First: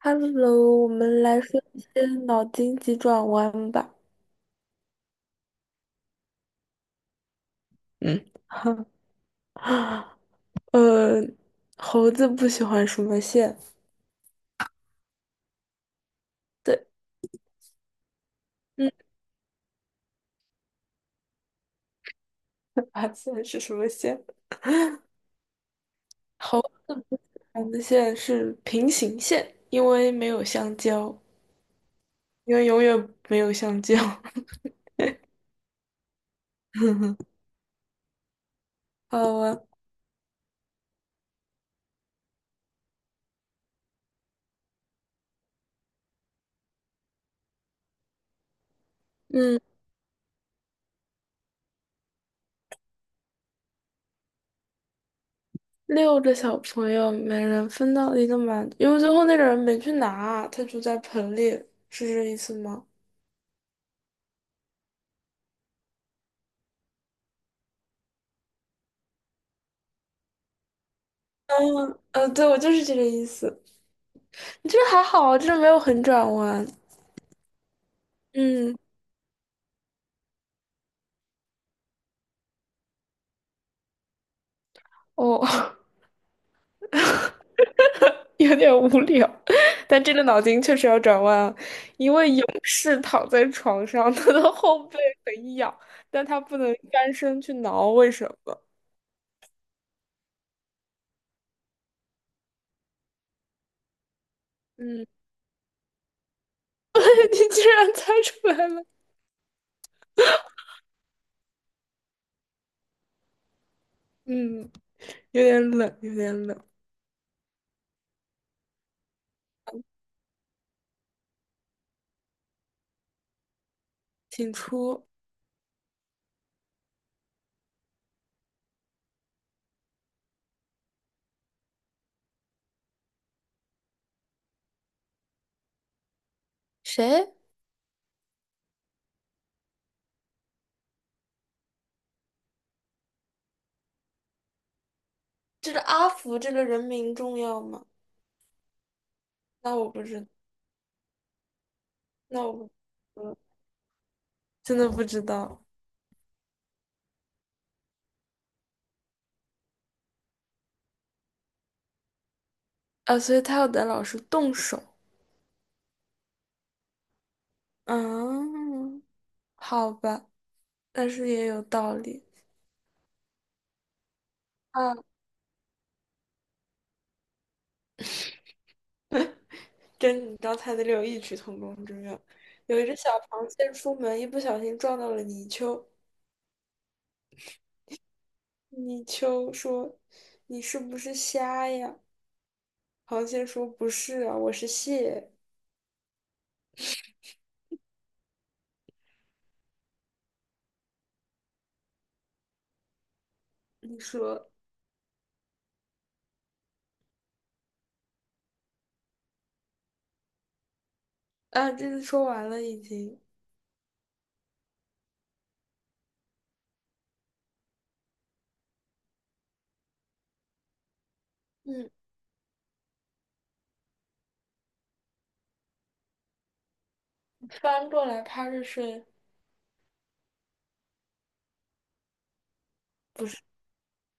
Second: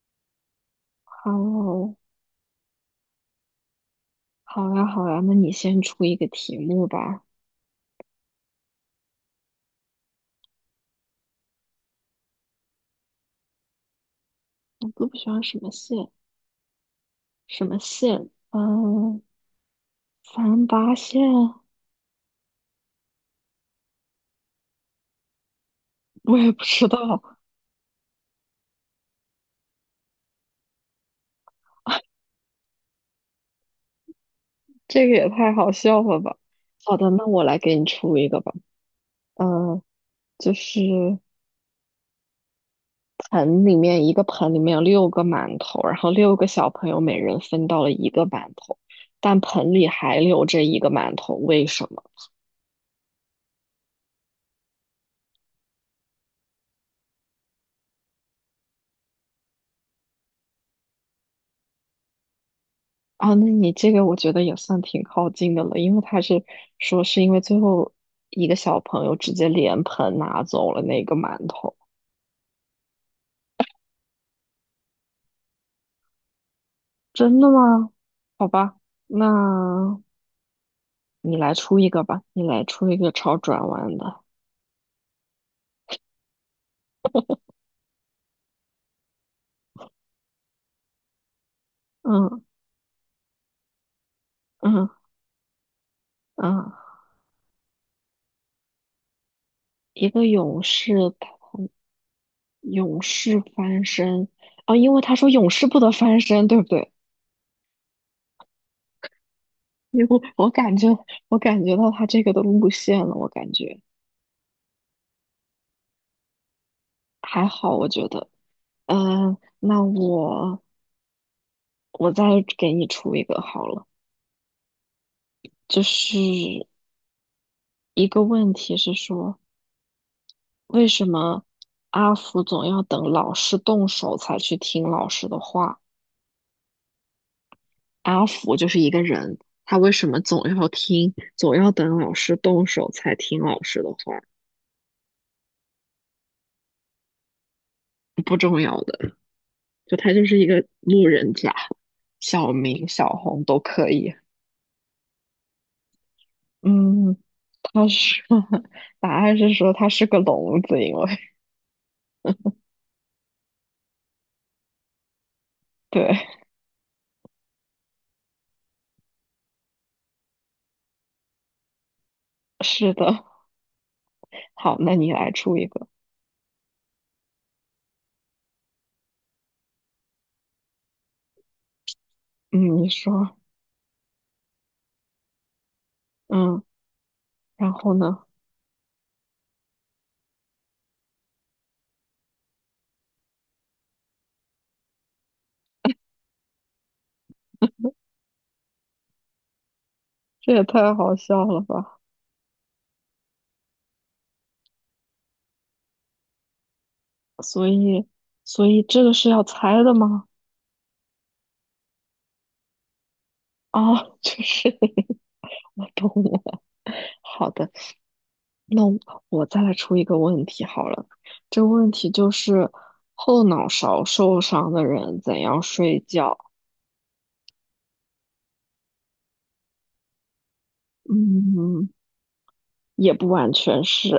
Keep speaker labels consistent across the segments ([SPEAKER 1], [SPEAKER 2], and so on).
[SPEAKER 1] Hello，我们来说一
[SPEAKER 2] 哦，
[SPEAKER 1] 些脑筋急转弯吧。
[SPEAKER 2] 好呀，好呀，那你先出一个题目吧。
[SPEAKER 1] 嗯。呃，猴子不喜欢什么线？
[SPEAKER 2] 我都不喜欢什么线？
[SPEAKER 1] 对。
[SPEAKER 2] 什么线？
[SPEAKER 1] 嗯。
[SPEAKER 2] 嗯，三八线？
[SPEAKER 1] 啊，线是什么线？
[SPEAKER 2] 我也
[SPEAKER 1] 猴
[SPEAKER 2] 不
[SPEAKER 1] 子
[SPEAKER 2] 知道，
[SPEAKER 1] 喜欢的线是平行线，因为没有香蕉，因为永远没有香蕉。
[SPEAKER 2] 这个也太好笑了吧。好的，那我来给你出一个吧。
[SPEAKER 1] 好啊。
[SPEAKER 2] 嗯，就是盆里面一个盆里面有六个馒头，然后六个小朋友每人分到了一个馒头，但
[SPEAKER 1] 嗯。
[SPEAKER 2] 盆里还留着一个馒头，为什么？
[SPEAKER 1] 6个小朋友每人分到了一个馒头，因为最后那个人没去拿，他就在盆里，是这意思吗？
[SPEAKER 2] 啊，那你这个我觉得也算挺靠近的了，因为他是说是因为最后一个小朋友直接连盆拿走了那个馒头，
[SPEAKER 1] 对，我就是这个意思。这还好啊，这没有很转弯。
[SPEAKER 2] 真的吗？好
[SPEAKER 1] 嗯。
[SPEAKER 2] 吧，那你来出一个吧，你来出一个超转弯的，
[SPEAKER 1] 哦，有点无聊，但这个脑筋确实要转弯啊。一位
[SPEAKER 2] 嗯
[SPEAKER 1] 勇士躺在床上，他的后
[SPEAKER 2] 嗯
[SPEAKER 1] 背很痒，但他不
[SPEAKER 2] 嗯，
[SPEAKER 1] 能翻身去挠，为什么？
[SPEAKER 2] 一个勇士他勇士翻身，啊，因为
[SPEAKER 1] 嗯，
[SPEAKER 2] 他说勇士不得翻身，对不对？
[SPEAKER 1] 你居然猜出来了。
[SPEAKER 2] 因为我感觉到他这个的路线了，我感觉
[SPEAKER 1] 嗯，有点冷，有点冷。
[SPEAKER 2] 还好，我觉得。嗯，那我再给你出一个好了，
[SPEAKER 1] 请出。
[SPEAKER 2] 就是一个问题是说，为什么阿福总要等老师动手才去听老师的话？
[SPEAKER 1] 谁？
[SPEAKER 2] 阿福就是一个人，他为什么总要等老师动手才听老师的话？
[SPEAKER 1] 这个阿福这个人名重要吗？那我
[SPEAKER 2] 就
[SPEAKER 1] 不
[SPEAKER 2] 他就
[SPEAKER 1] 知，
[SPEAKER 2] 是一个路人甲，
[SPEAKER 1] 那
[SPEAKER 2] 小
[SPEAKER 1] 我不，
[SPEAKER 2] 明、小
[SPEAKER 1] 嗯，
[SPEAKER 2] 红都可以。
[SPEAKER 1] 真的不知道。
[SPEAKER 2] 嗯，他是 答案是说他是个聋子，因为
[SPEAKER 1] 啊。所以他要等老师动手。
[SPEAKER 2] 对，
[SPEAKER 1] 嗯。好吧，但是也有道理。
[SPEAKER 2] 是的。好，那你
[SPEAKER 1] 啊。
[SPEAKER 2] 来出一个。
[SPEAKER 1] 跟你刚才的有异曲同工之妙。
[SPEAKER 2] 嗯，
[SPEAKER 1] 有一
[SPEAKER 2] 你
[SPEAKER 1] 只小
[SPEAKER 2] 说，
[SPEAKER 1] 螃蟹出门，一不小心撞到了泥鳅。
[SPEAKER 2] 嗯，然后呢？
[SPEAKER 1] 泥鳅说：“你是不是瞎呀？”螃蟹说：“不是啊，我是蟹。”
[SPEAKER 2] 这也太好笑了吧！
[SPEAKER 1] 你说
[SPEAKER 2] 所以，所以这个是要猜的吗？
[SPEAKER 1] 啊，这次说完了已经。
[SPEAKER 2] 啊，就是 我懂了。好的，那我再来出一个问题好了。这个问
[SPEAKER 1] 嗯，
[SPEAKER 2] 题就是后脑勺受伤的人怎样睡觉？
[SPEAKER 1] 翻过来趴着睡。
[SPEAKER 2] 嗯，也
[SPEAKER 1] 不
[SPEAKER 2] 不
[SPEAKER 1] 是，
[SPEAKER 2] 完全是，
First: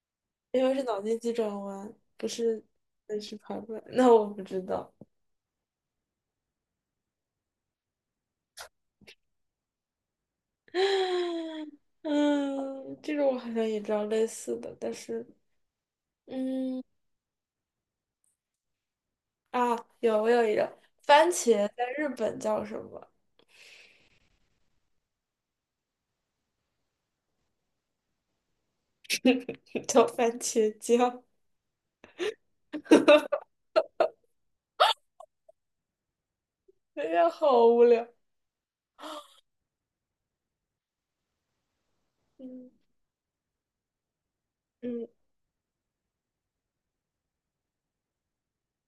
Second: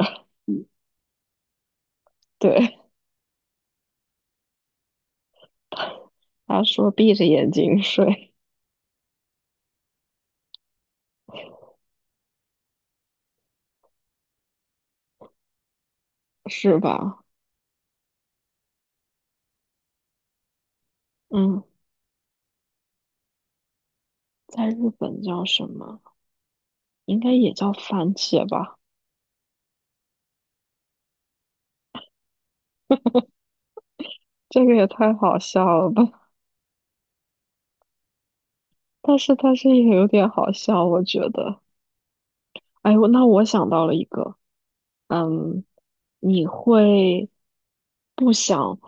[SPEAKER 1] 因为是脑筋急转弯，不 是，
[SPEAKER 2] 对，
[SPEAKER 1] 那是爬过来。那我不知道。
[SPEAKER 2] 他说闭着眼睛睡，
[SPEAKER 1] 嗯，这个我好像也知道类似的，但是，
[SPEAKER 2] 是
[SPEAKER 1] 嗯，
[SPEAKER 2] 吧？
[SPEAKER 1] 啊，我有一个。番
[SPEAKER 2] 嗯，
[SPEAKER 1] 茄在日本叫什么？
[SPEAKER 2] 在日本叫什么？应该也叫番茄吧？
[SPEAKER 1] 叫番茄酱。
[SPEAKER 2] 这个也太好笑了吧！
[SPEAKER 1] 哎呀，好无聊。
[SPEAKER 2] 但是也有点好笑，我觉得。
[SPEAKER 1] 嗯
[SPEAKER 2] 哎，那我想到了一个，
[SPEAKER 1] 嗯。
[SPEAKER 2] 嗯，你会不想，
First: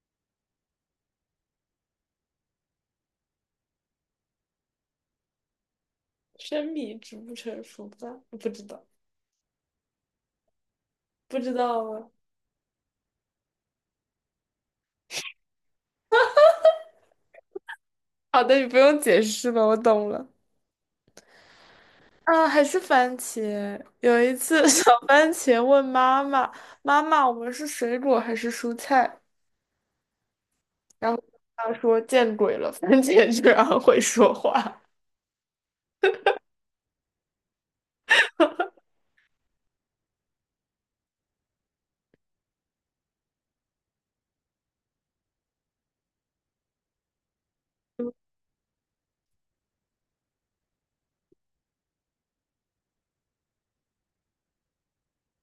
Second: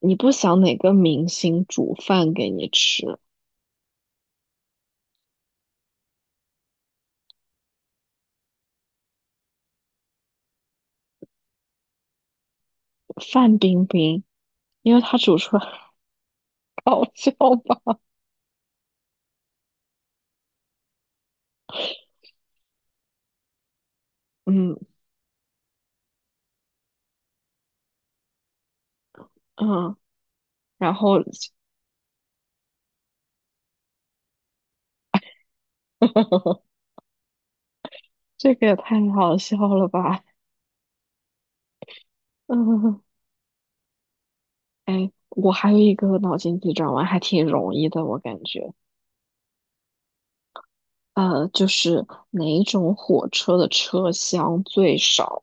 [SPEAKER 2] 你不想哪个明星煮饭给你吃？
[SPEAKER 1] 生米煮不成熟饭，不知道，不知道吗？
[SPEAKER 2] 范冰冰，因为她煮出来好笑吧？
[SPEAKER 1] 好的，你不用解释了，我懂了。啊，还是番茄。有一 次，
[SPEAKER 2] 嗯
[SPEAKER 1] 小番茄问妈妈：“妈妈，我们是水果还是蔬菜？”
[SPEAKER 2] 嗯，然
[SPEAKER 1] 然
[SPEAKER 2] 后
[SPEAKER 1] 后他说见鬼了，番茄居然会说话。
[SPEAKER 2] 这个也太好笑了吧？嗯，哎，我还有一个脑筋急转弯，还挺容易的，我感觉。就是哪一种火车的车厢最少？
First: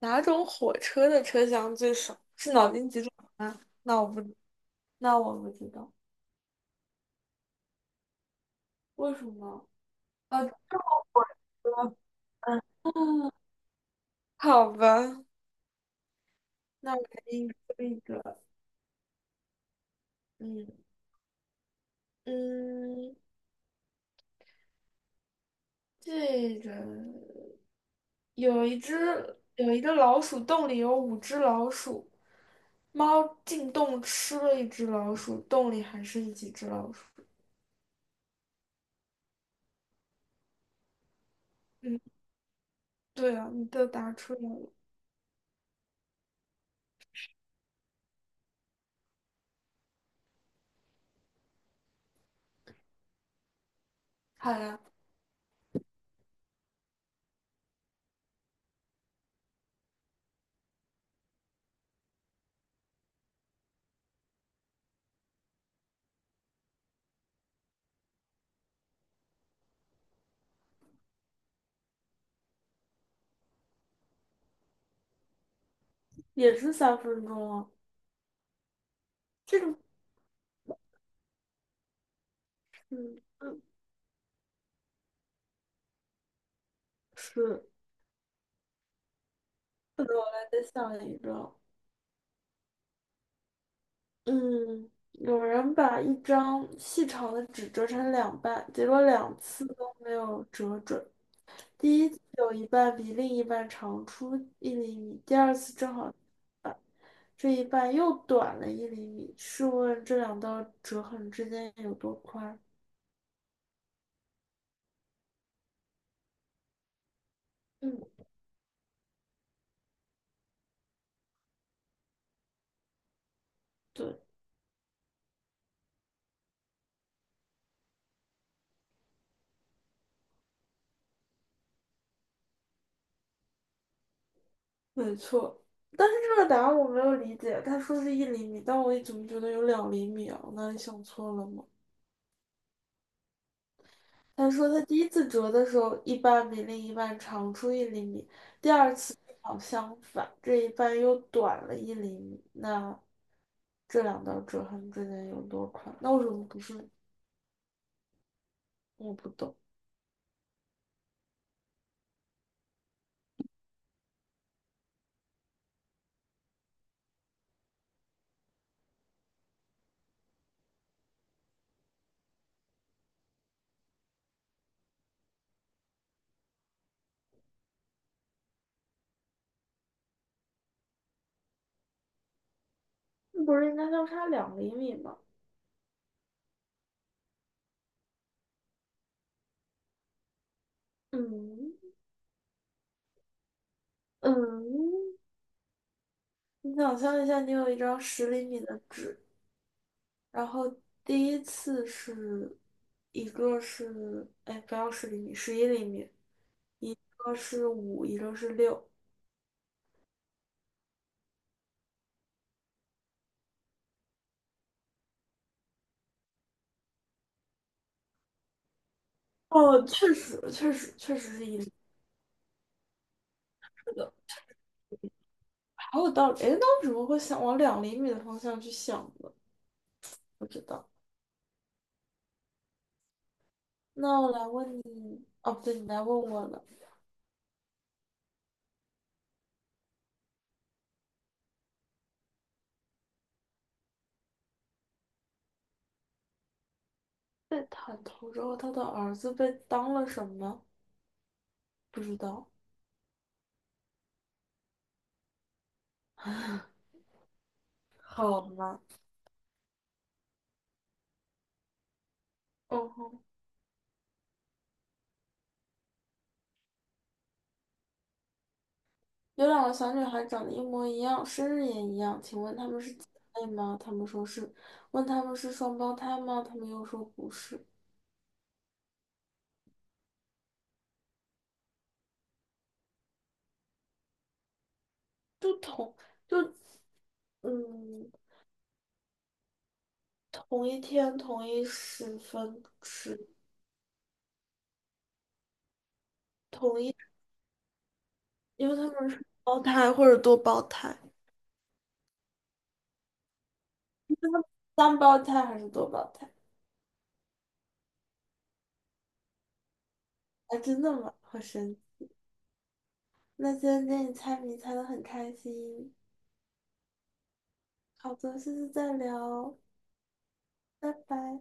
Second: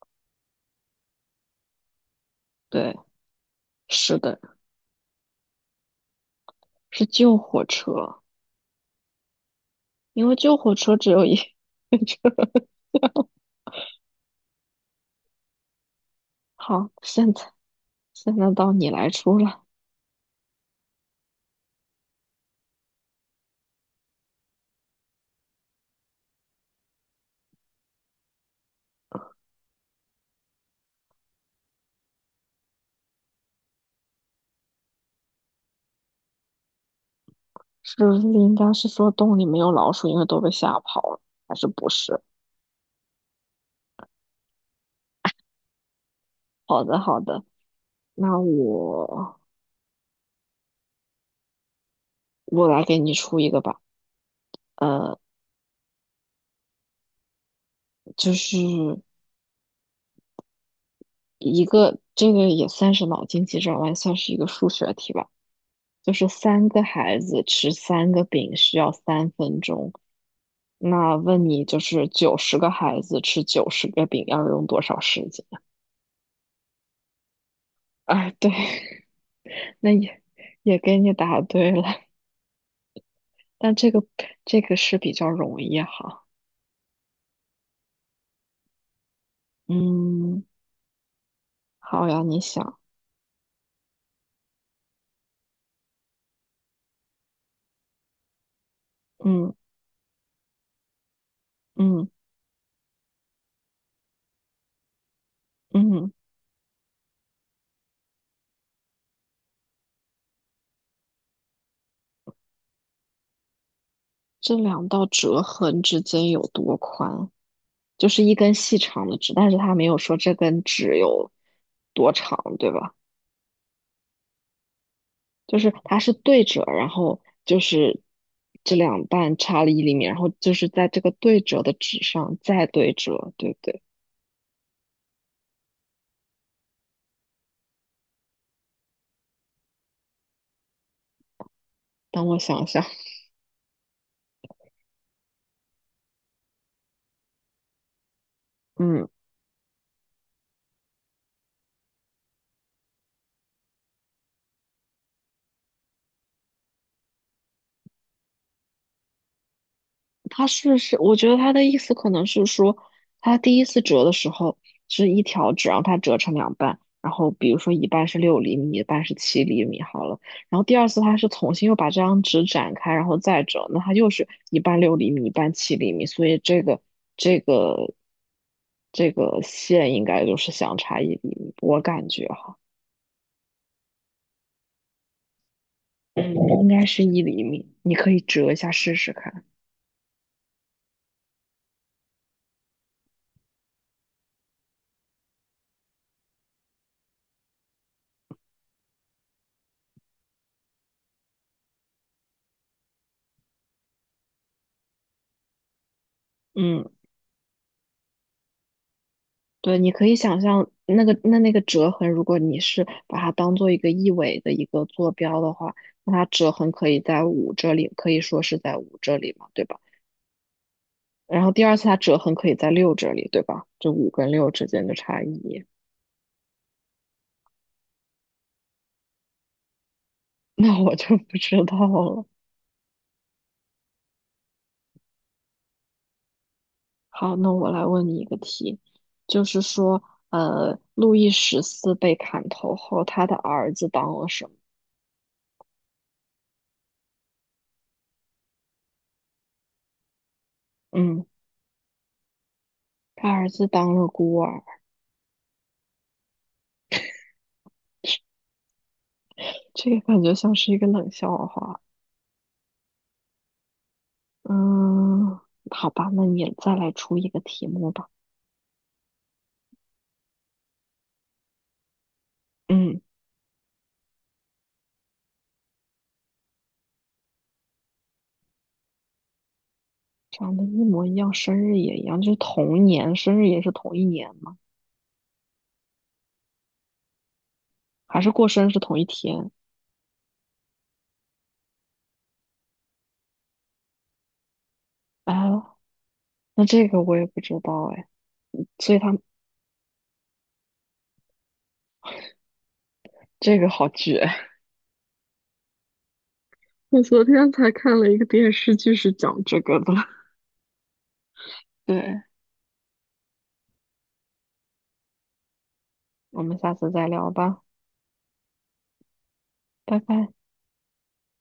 [SPEAKER 1] 哪种火车的车厢最少？是脑筋
[SPEAKER 2] 对，
[SPEAKER 1] 急转弯？
[SPEAKER 2] 是的，
[SPEAKER 1] 那我不知道，
[SPEAKER 2] 是旧火车，
[SPEAKER 1] 为什么？
[SPEAKER 2] 因为
[SPEAKER 1] 啊，知
[SPEAKER 2] 旧火车只有一。
[SPEAKER 1] 道。嗯。好吧。
[SPEAKER 2] 好，
[SPEAKER 1] 那我
[SPEAKER 2] 现
[SPEAKER 1] 给
[SPEAKER 2] 在
[SPEAKER 1] 你说一
[SPEAKER 2] 现
[SPEAKER 1] 个。
[SPEAKER 2] 在到你来出了，
[SPEAKER 1] 嗯嗯，这个有一个老鼠洞里有5只老鼠，猫进洞吃了一只老鼠，洞里还剩几只老鼠？
[SPEAKER 2] 是不是应该是说洞里没有老鼠，因为都被吓跑了，还是不
[SPEAKER 1] 嗯，
[SPEAKER 2] 是？
[SPEAKER 1] 对啊，你都答出来了。
[SPEAKER 2] 好的，好的，那我来给你出一个吧。
[SPEAKER 1] 好呀。
[SPEAKER 2] 呃，就是一个这个也算是脑筋急转弯，算是一个数学题吧。就是三个孩子吃三个饼需要3分钟，那问你就是90个孩子吃90个饼要用多少时间？
[SPEAKER 1] 也是3分钟啊。
[SPEAKER 2] 啊，对，
[SPEAKER 1] 这 个，
[SPEAKER 2] 那也给你答对了，
[SPEAKER 1] 嗯嗯，
[SPEAKER 2] 但这个这个是比较容易哈。
[SPEAKER 1] 是，
[SPEAKER 2] 嗯，
[SPEAKER 1] 还得想一个。
[SPEAKER 2] 好呀，你想，
[SPEAKER 1] 嗯，有人把一张细长的纸折成两半，结果两
[SPEAKER 2] 嗯
[SPEAKER 1] 次都没有折准。第
[SPEAKER 2] 嗯
[SPEAKER 1] 一次有一半比另一半长出一厘米，第二次正
[SPEAKER 2] 嗯，
[SPEAKER 1] 好这一半又短了一厘米。试问这两道折痕之间有多宽？
[SPEAKER 2] 这两道折痕之间有多宽？
[SPEAKER 1] 嗯。
[SPEAKER 2] 就是一根细长的纸，但是他没有说这根纸有多长，对吧？
[SPEAKER 1] 对。
[SPEAKER 2] 就是它是对折，然后就是这两半差了一厘米，然后就是在这个对折的纸上再对折，对不对？
[SPEAKER 1] 没错。但是这个答案我没有理解，他说是一厘米，但我怎么觉得有两厘米啊？我哪里想错了吗？
[SPEAKER 2] 等我想想，
[SPEAKER 1] 他说他第一次折的时候，一半比另一半长出一厘米，
[SPEAKER 2] 嗯。
[SPEAKER 1] 好相反，这一半又短了一厘米。那这两道折痕之间有多宽？那为什么不是？我不懂。
[SPEAKER 2] 他是，我觉得他的意思可能是说，他第一次折的时候是一条纸，让它折成两半，然后比如说一半是六厘米，一半是七厘米，好了。然后第二次他是重新又把这张纸展开，然后再折，那它又是一半六厘米，一半七厘米，所以这个这个线应该就是相差一厘米，我感觉哈，
[SPEAKER 1] 不是应该相差两厘米吗？
[SPEAKER 2] 嗯，应该是一厘米，你可以折一下试试看。
[SPEAKER 1] 嗯嗯，你想象一下，你有一张十厘米的纸。然后第一次是一个是哎不要十厘米，11厘米，
[SPEAKER 2] 嗯。
[SPEAKER 1] 一个是五，一个是六。
[SPEAKER 2] 对，你可以想象那个折痕，如果你是把它当做一个一维的一个坐标的话，那它折痕可以在五这里，可以说是在五这里嘛，对吧？
[SPEAKER 1] 哦，确实确实确实
[SPEAKER 2] 然
[SPEAKER 1] 是
[SPEAKER 2] 后
[SPEAKER 1] 一
[SPEAKER 2] 第
[SPEAKER 1] 厘
[SPEAKER 2] 二次它折痕可以在六这里，对吧？就
[SPEAKER 1] 米
[SPEAKER 2] 五
[SPEAKER 1] 的。
[SPEAKER 2] 跟六之间的差异，
[SPEAKER 1] 好有道理。哎，那为什么会想往两厘米的方向去想呢？不 知
[SPEAKER 2] 那
[SPEAKER 1] 道。
[SPEAKER 2] 我就不知道了。
[SPEAKER 1] 那我来问你，哦不对，你来问我了。
[SPEAKER 2] 好，那我来问你一个题，就是说，路易十四被砍头后，他的儿子当了什么？
[SPEAKER 1] 被砍头之后，他的儿子被当了什么？
[SPEAKER 2] 嗯，
[SPEAKER 1] 不知道。
[SPEAKER 2] 他儿子当了孤儿，
[SPEAKER 1] 好吗？
[SPEAKER 2] 这个感觉像是一个冷笑话。
[SPEAKER 1] 哦，
[SPEAKER 2] 嗯，好吧，那你再来出一个题目吧。
[SPEAKER 1] 有2个小女孩长得一模一样，生日也一样，请问她们是
[SPEAKER 2] 嗯，
[SPEAKER 1] 姐妹吗？她们说是。问她们是双胞胎吗？她们又说不是。
[SPEAKER 2] 长得一模一样，生日也一样，就是同年，生日也是同一年吗？
[SPEAKER 1] 就同就嗯，
[SPEAKER 2] 还是过生日是同一天？
[SPEAKER 1] 同一天、同一时分、是
[SPEAKER 2] 啊？那
[SPEAKER 1] 同
[SPEAKER 2] 这
[SPEAKER 1] 一，
[SPEAKER 2] 个我也不知道哎，
[SPEAKER 1] 因为她
[SPEAKER 2] 所以
[SPEAKER 1] 们
[SPEAKER 2] 他
[SPEAKER 1] 是胞胎或者多胞胎。
[SPEAKER 2] 这个好绝。
[SPEAKER 1] 三胞胎还是多胞胎？
[SPEAKER 2] 我昨天才看了一个电视剧，是讲这个的。
[SPEAKER 1] 啊，真的吗？好神奇！
[SPEAKER 2] 对，
[SPEAKER 1] 那今天跟你猜谜猜的很开心。
[SPEAKER 2] 我们下次再聊吧，
[SPEAKER 1] 好的，下次再聊。
[SPEAKER 2] 拜拜。
[SPEAKER 1] 拜拜。